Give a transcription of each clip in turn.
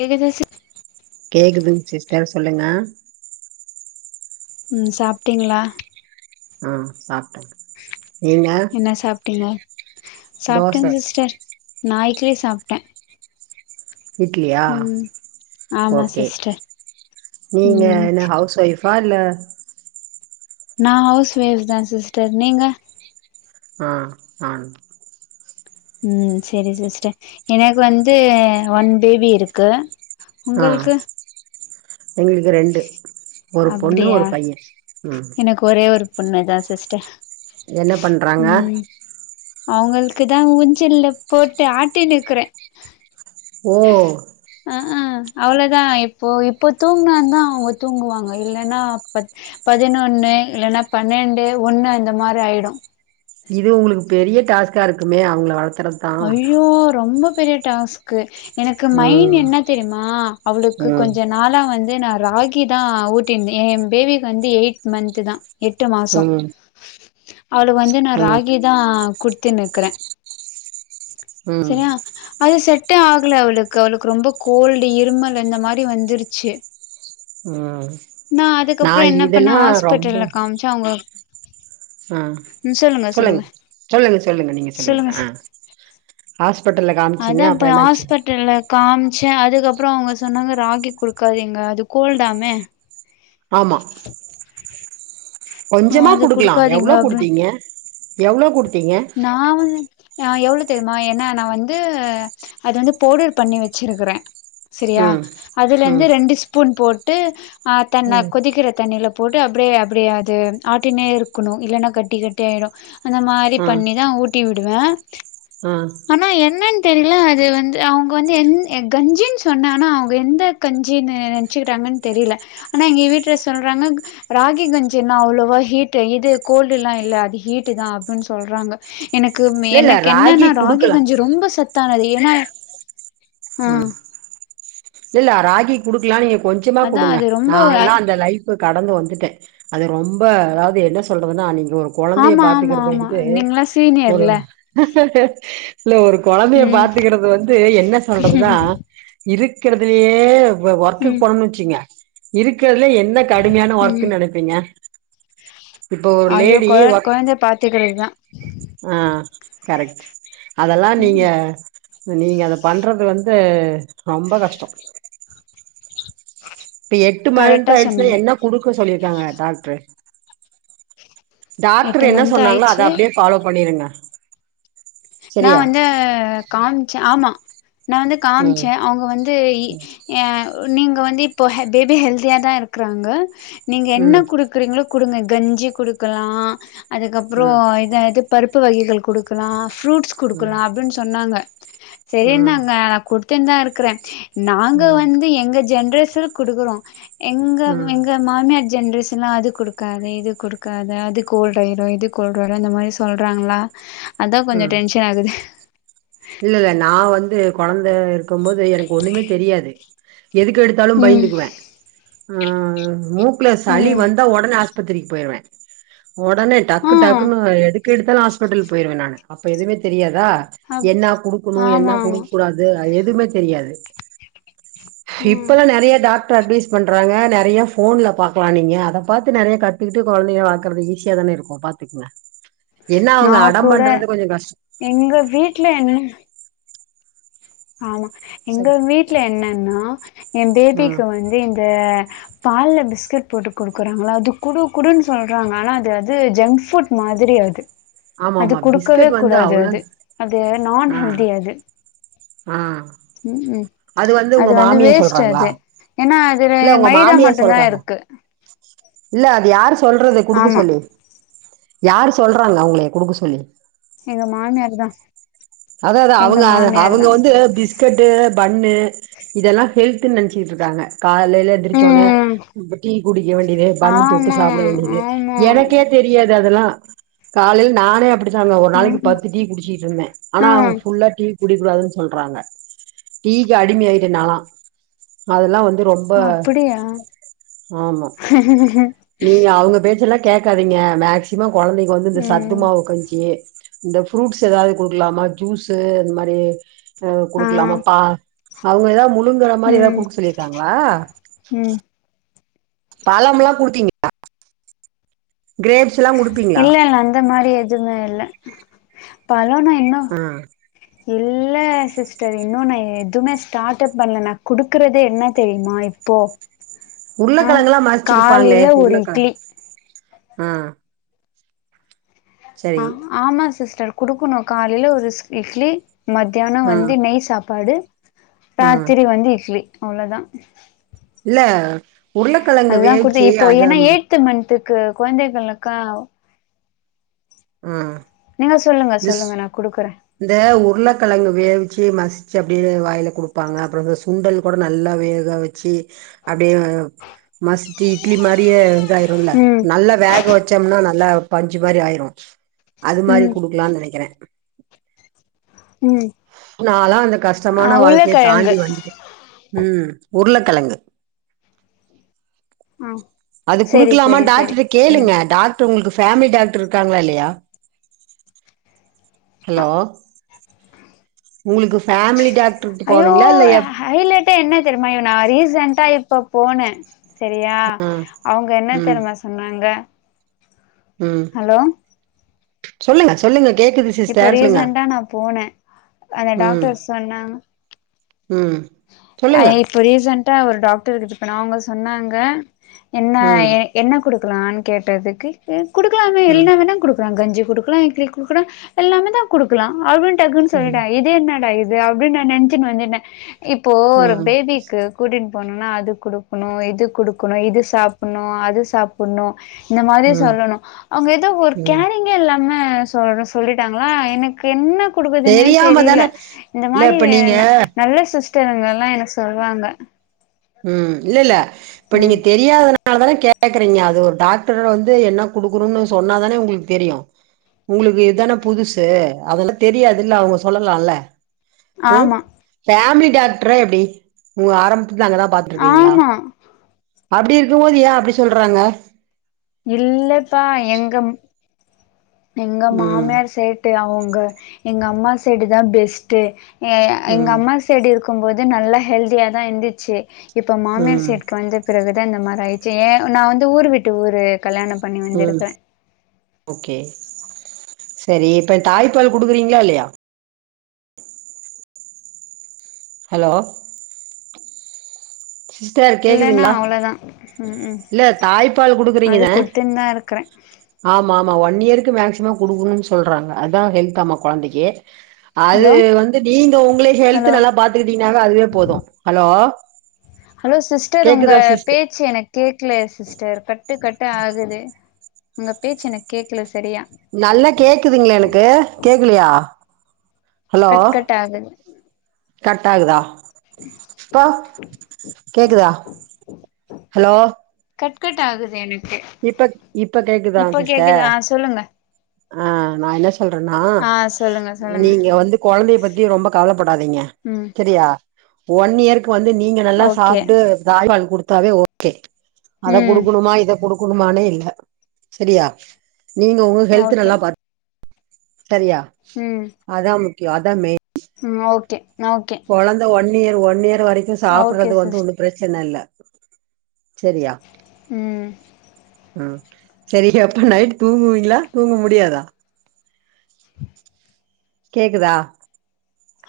கேக்குதா சிஸ் கேக்குதுங்க சிஸர் சொல்லுங்க உம் சாப்பிட்டீங்களா ஆஹ் சப்ப என்ன சாப்பிட்டீங்க தோச சாப்பிட்டேன் சிஸ்டர் நா இட்லி சாப்பிட்டேன் இட்லியா ஆமா ஓகே சிஸ்டர் நீங்க ம் என்ன ஹவுஸ் ஒயப் கார்லா நான் ஹவுஸ் ஒயஃ தான் சிஸ்டர் நீங்க ஆஹ் ஆன் ம் சரி சிஸ்டர் எனக்கு வந்து ஒன் பேபி இருக்கு ஆ உங்களுக்கு எங்களுக்கு ரெண்டு ஒரு பொண்ணு அப்டியா ஒரு பையன் உம் பொண்ணுதான் சிஸ்டர் என்ன பண்றாங்க அவங்களுக்கு தான் ஊஞ்சல்ல போட்டு ஆட்ட நக்குறேன் ஓ அஹ் அவ்வளவுதான் இப்போ இப்போ தூங்குினான் தான் அவங்க தூங்குவாங்க இல்ன்னா பதினொன்னு இல்லன்னா பன்னெண்டு ஒண்ணு அந்த மாரி ஆயிடும் இது உங்களுக்கு பெரிய டாஸ்கா இருக்குமே அவங்கள வள அஐயோ ரொம்ப பெரிய டாஸ்க எனக்கு மைண் ம் என்ன தெரியுமா அவளுக்கு ம் கொஞ்ச நாளா வந்து நான் ராகி தான் ஊட்டிருந்தன் என் என் பேபிக்கு வந்து எயிட் மந்த்த் தான் எட்டு மாசம் ம் அவளு வந்து நான் ம் ராகி தான் குடுத்துனுக்கிறேன் ம் சரியா அது செட் ஆகல அவளுக்கு அவளுக்கு ரொம்ப கோல்டு இருமல் அந்த மாதிரி வந்துருச்சு ம் நா அதுக்கப்புறம் என்ன பண்ணா இதெல்லா ரொம்ப ஹாஸ்பிட்டல்ல காமிச்சன் அவங்க ஆ சொல்லுங்க சொல்லுங்க சொல்லுங்க நீங்க சொல்லுங்க ஆ ஹாஸ்பிட்டல்ல காமிச்சீங்க அதா பா அப்புறோ என்னாச்சு ஹாஸ்பிட்டல்ல காமிச்சே அதுக்கப்பறோ அவங்க சொன்னாங்க ராகி குடுக்காதீங்க அது கோல்டாமே ஆமா ஆ கொஞ்சமா அது குடுக்கலா குடுக்காதீங்க எவ்ளோ அப்டின் குடுத்தீங்க எவ்ளோ குடுத்தீங்க நா வந்து ஆ எவ்ளோ தெரியுமா ஏன்னா நா வந்து அது வந்து பவ்டர் பண்ணி வச்சிருக்குறே செரியா ம் அதுல ம் இருந்து ரெண்டு ஸ்பூன் போட் ட்டு ஆ தண்ண ம் கொதிக்கிற தண்ணில போட்டு அப்டே அப்டே அது ஆட்டினே இருக்கணு இல்லனா கட்டி கட்டியா ஆயிடு அந்த மாரி ஆ பண்ணிதா ஊட் ட்டி விடுவே ஆ ஆனா என்னன் தெரியல அது வந்து அவங்க வந்து என் கஞ்சின் சொன்னே ஆனா அவங்க எந்த கஞ்சின் நெனைச்சுக்கிறாங்கன்னு தெரியல ஆனா எங்க வீட்டுல சொல்றாங்க ராகி கஞ்சின்ல்லா அவ்ளவா ஹீட் இது கோல்டுலா இல்ல அது ஹீட்டு டுதா அப்டின்னு சொல்றாங்க எனக்கு இல்ல இல்ல எனக்கு என்னன்னா ராகி குடுக்கலா கஞ்சு ரொம்ப சத் த்தானது ஏனா ஆ இல்லல்ல ராகி குடுக்லா நீங்க கொஞ்சமா அதான் குடுங்க அது ரொம்ப நாலா ஐ- அந்த லைஃப கட கடந்து வந்துட்டே அது ரொம்ப அதாவது என்ன சொல்றதுனா நீங் ஒரு கொழந்தைய ஆமா, ஆமா, பாத்துக்கிறது ஆமா. வந்து நீங்கலாம் ஒரு சீனியர்ல. இல்ல ஒரு கொழந்தைய ம். பாத்துக்கிறது வந்து என்ன நடக்குதா இருக்கறதுலயே [unintelligible] ஒர்க்குக்கு ம், போணோனுச்சுங்கங்க இருக்கு இருக்குறதுலயே என்ன கடுமையான ஒர்க்ன்னு நைனப்பீங்க அய்யோ கொழ ஒர்க் கொழந்தய பாத்துக்கிறதுலா ஆ கரெக்ட் அதெல்லா நீங்க ம். நீங்க அத பண்றது வந்து ரொம்ப கஷ்ட இப்ப எட்டு மாத தா கரெக்ட்டா ஆயிடுச்சு சொன்னீங்க. என்ன குடுக்க சொல்லிருக் இதாங்க டாக்டரு டாக்டரு என்ன மந்த் சொன்னாங்களோ அத ஆயிடுச்சு. அப்டியே ஃபாலோ பண்ணிருங்க நா சரியா வந்து காம்ச்சே ஆமா நா வந்து ம் காம்ச்சே அவுங்க வந்து ஏ நீங்க வந்து இப்போ அ பேபி ஹெல்த்தியா தா இருக்குறாங்க நீங்க என்ன ம் குடுக்குறீங்களோ குடுங்க கஞ்சி குடுக்கலா அதுக்கப்புறோ ம் இது அது பருப்பு வகைகள் குடுக்கலா ஃப்ரூட்ஸ் ம் குடுக்கலா அப்டின் சொன்னாங்க செரி ம் நாங்க குடு க்கன் தா இருக்கறே நாங்க ம் வந்து எங்க ஜென் பேசுன் குடுக்குறோ எங்க ம் எங்க மாமியார் ஜென்ரேஷன்லா அது குடுக்காத இது குடுக்காத அது கோல்டாயிரு இது கோல்டு வரு இந்த மாரி சொல்றாங்களா அதா கொஞ்ச ம் டென்ஷன் ஆகுது இல்ல இல்ல நா வந்து கொழந்தையா இருக்கும் போது எனக்கு ஒண்ணுமே தெரியாது எதுக் எடுத்தாலு ம் பய்ந்துக்குவே ஆ ஓ க்குல சளி ம் வந்த ஒடன ஆஸ் பத்திரிக்கி போயிருவே ஓடனே ஆ டக்கு டக்குனு எடு எதுக் எடுத்தாலு ஹாஸ்பிட்டல் போயிருவே நானு அப்ப எதுமே தெரியாதா அப் என்னா குடுக்கணு ஆமா என்னா ஆமா குடுக்க கூடாது அது எ துமே தெரியாது ம் இப்பல்லா நெறைய டாக் ட்ரு அட்வைஸ் பண்றாங்க நெறைய ஃபோன்ல பாக்கலா நீங்க அத பாத்து நெறைய கத்துக்கிட்டு கொழந்தைகள வளக்கறது ஈஸியாதான இருக்கு பாத்துக்ங்க நா கூட எங்க வீ ட்ல என்ன ஆமா எங்க சரி வீட்ல என்னன்னா ஏன் ஆ பேபிக்கு வந்து இந்த பால்ல பிஸ்கட் போட்டு குடுக்குறாங்கல்ல அது குடு குடுன்னு சொல்றாங்க ஆனா அது அது ஜங்க் ஃபுட் மாதிரி அது ஆமா அது ஆமா குடுக்கவே பிஸ்கட் வந்து கூடாது அவ்ளோ அது அது நான் ஆ ஹெல்தி அது ஆ ம் அது உங்க வந்து மாமியா வேஸ்ட்டு சொல்றாங்களா அது ஏன்னா அதுல இல்ல உங்க மைதா மாமியா மட்டும்தான் சொல்றாங்களா? இருக்கு. இல்ல அது யாரு சொல்றது குடுக்க ஆமா. சொல்லி? யாரு சொல்றாங்க உங்களய குடுக்க சொல்லி? எங்க மாமியார்தா அதா அதா அவங்க அத அவங்க வந்து பிஸ்கட்டு் பன்னு இதெல்லா ஹெல்த்துன்னு நெனச்சுட்ருக்காங்க காலைல எந்திரிச்சோடனே ம். ப்ப டீ குடிக்க வேண்டியது பன்னு தொட்டு ஆமா, சாப்ட வேண்டியது ஆமா. எனக்கே தெரியாது அதெல்லா காலைல நானே அப்பிடி தாங்க ஒரு ம், நாளைக்கி ம். பத்து டீ குடிச்சிட்டு இருந்தே ஆனா ஆ. அவுங்க ஃபுல்லா டீ குடிக்க கூடாதுன்னு சொல்றாங்க டீக்கு அடிமை ஆயிட்டே நால்லா அதல்லா வந் து ரொம்ப அப்படியா? ஆமா நீங்க அவங்க பேச்சல்லா கேக்காதீங்க மேக்சிமம் கொழந்தைக்கி வந்து இந்த ம். சத்துமாவு கஞ்சி இந்த ஃப்ரூட்ஸ் எதாவது குடுக்கலாமா ஜூஸு அந்த மாரி எதாவ்து ஆ குடுக்கலாமா பால் அவங்க எதா மு ளுங்கட மாரி ஏதா ம் குடுக்க சொல்லிருக்காங்களா ம் பழம்ல்லா குடுத்தீங்களா குடுப்பீங்களா இல்ல இல்ல அந்த மாரி எ எதுமே இல்ல பால் என்னா என்னா ஆ இல்ல சிஸ்டர் இன்னு நா எதுவுமே ஸ்டார்ட் அப் பண்ணல நா குடுக்குறதே என்ன தெரியுமா இப்போ ஆ உருளக்கெழங்கல்லா மறிச்சு குடுப்பாங்களே காலைல ஒரு உருளக்கெழங் இட்லி ஆ ஆ சரி ஆமா சிஸ் ட்டர் குடுக்கணு காலயில ஒரு இட்லி மத்தியானோ ஆ வந்து நெய் சாப் படு ஆ ராத்திரி வந்து இட்லி அவ்ளதா இல்ல உருளக்கெழங்கு அதுதா குடுத்த வேவிச்சு இப்போ அத ஏன்னா எய்து மந்து க்கு கொழந்தைகளுக்க ம் சொல்லுங்க திஸ் சொல்லுங்க நா குடுக்குறே இந்த உருளகழங்கு வேவிச்சி மசிச்சி அப்பிடியே வாயில குடுப்பாங்க அப்புறோ சுண்டல் கூட நல்லா வேக வச்சி அப்டே மசிசீ இட்லி மாரியே இதாயிருல ம் நல்லா வேக வச் ச்சம்னா நல்லா பஞ்சி மாரி ஆயிரு அது மாரி ம் ல்லா நெனைகிறே ம் நாலா அந்த ஆ கஷ்டமான வாழ்க்கைய உருளக்கெழங்கு தாண்டி வந்துடே ம் உருளகழங்கு ஆ அது குடுக்லாமா டாக்டர் கேளுங்க டாக்டர் உங்ளுக் ஃபேமிலி டாக்டர் இருகாங்ளா இல்லயா ஹலோ உங்ளுக்கு ஃபேமிலி டாக் அயோ ஹைலட் ப்ப என்ன தெரியுமா இவன நா ரீசன்டா இப்ப போனே சரியா ஆ அவ்ங்க என்ன ம் தெறிமா சொன்னாங்க ம் ஹலோ சொல்லுங்க சொல்லுங்க கேக்குது இப்ப சிஸ்டர் சொல்லுங்க ரீசன்டா நா போனே அந்த டாக்டர் சொன்னாங் உ சொல்லுங்க த்த ஒரு டாக்டர் இருப்பநங்க சொன்னாங்க என்ன ம் என்ன குடுக்லா கேட்டதுக்கு ஏ குடுக்லாமே ம் என்னவேனா குடு க்ரா கஞ்சி குடுக்கலா இட்லி குடுக்கலா எல்லாமே தா குடுக்கலா அறு டக்குன்னு ம் சொல்லிடா இது என்னடா இது தே அப்டினு நெனச்சினு வந்துட்டே இப்போ ஒரு ம் பேபிக்கு கூடின் போனோனா அது குடுக்கணு இது குடுக்கணு இது சாப்பிட்ணு அது சாப்பிட்ணு இந்த மாதிரி ம் சொல்லணு அவங்க ஏதோ ஒரு ம் கேரிங்கே இல்லாம ம்ம சொ சொல்லிட்டாங்களா எனக்கு என்ன கொடுகதுனே தெரியாம தெரியல தான இந்த இல்ல மாரி இப்ப நீங்க நல்ல சுஸ் த்தவங்க எல்லா எனக் சொல்லுவாங்க உ இல்ல இல்ல இப்ப நீங்க தெரியாதனால தானே கே கேக்குறீங்க அது ஒரு டாக்டர வந்து என்ன குடுக்கணும்னு சொன்னாதானே உங்களுக்கு தெரியு உங்களுக்கு இதுதானே புதுசு அதெல்லா தெரியாதுல்ல அவங்க சொல்லலால அ ஆமா ஃபேமிலி [unintelligible] க்டரா எப்டி உ ஆரம்பத்துலஅங்க தா பாத்துருக்கீங்களா ஆமா அப்டி இருக்கும்போதியா அப்டி சொல்றாங்க இல்லபா எங்கம் எங்க ம் மாமியார் சைட்டு அவங் ங்க எங்க அம்மா செடு தா பெஸ்ட்டு ஏய் எங்க ம் அம்மா செடு இருக் இருக்கும்போது நல்லா ஹெல்தியா தான் இருந்துச்சி இப்ப மாமியார் ம் சைட்கு வந்த பிறகு இந்தந்த மாதிரி ஆ ஜெய நான் வந்து ஊர் விட்டு ஊரு கல்யாணம் பண்ணி ம் வந்திருபென் ஓகே சரி இப்ப தாய்பால் குடுக்குறீங்களா இல்லையா ஹலோ சிஸ்டர் இல்லன்னா கேக்குதுங்களா அவ்ளோதா ம் ம் இல்ல தாய்ப்பால் அது கொடுக்குறீங்கதன குடுத்துன்னு தா இருக்கறே ஆமா ஆமா ஒன் பன்னியருக்கு மேக்ஸிமம் கொடுக்கணும் சொல்கிறாங்க அதுான் ஹெல்த் ஆமா குழந்தைக்கு அது ஹலோ வந்து நீங்க உங்களே ஹெல்து ஹலோ நல்லா பாத்துக்கிட்டீங்கன்னா அதுவே போதும் ஹலோ ஹலோ சிஸ்டர் உங்க கேக்குதா சிஸ்டர் பேச்சு எனக்கு கேக் க்ல சிஸ்டர் கட்டு கட்டு ஆகுது உங்க பேச்சு எனக்கு கேக்கல ஷ் நல்லா கேக்குதுங்களா எனக்கு கேக்குலையா கட கட் ஆகுது கர்ட் ஆகுதா இப்ப கேக்குதா ஹலோ கட கட்ட ஆகுது எனக்கு இப்ப இப்ப கேக்குதான் இப்ப சிஸ்டர் கேக்குதா ஆ சொல்லுங்க ஆஹ் நான் என்ன சொல்றேன்னா ஆ சொல்லுங்க சொல்லுங்க நீங்க வந்து குழந்தைய பத்தி ரொம்ப கவலைப்படாதீங்க ம் சரியா ஒன் இயர் வந்து நீங்க நல்லா ஓகே சாப்பிட்டு தவால் கொடுத்து தாவே ஓகே அத ம் கொடுக்கணுமா இத கொடுக்கும் குணமானே இல்ல சரியா நீங்க உங்க ஹெல்த் ஓகே நல்லா பா சரியா அதான் கட் அது தான் மெயின் உம் ஓகே ஓகே குழந்த ஒண்ண நீ அது ஒன் இய ர் வரைக்கு ஓகே சாப்புறது வந்து சிஸ் ஒன்னு பிரச்சனல்ல [unintelligible] ம் ம் செரி அப்ப நைட் தூங்குவீங்ளா தூங்க முடியாதா? கேக்குதா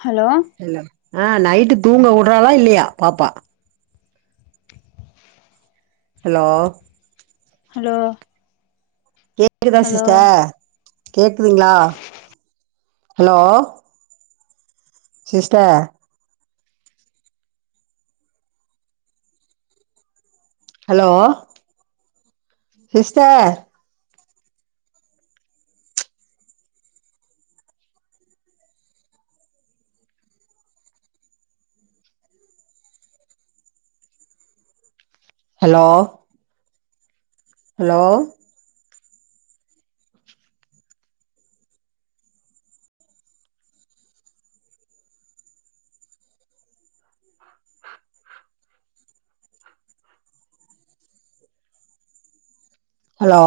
ஹலோ இல்ல ஆ நைட்டு தூங்க வுட்றாலா இல்லையா பாப்பா ஹலோ ஹலோ க்குதா ஹலோ சிஸ்ட கேக்குதுங்ளா hello sister hello sister hello hello hello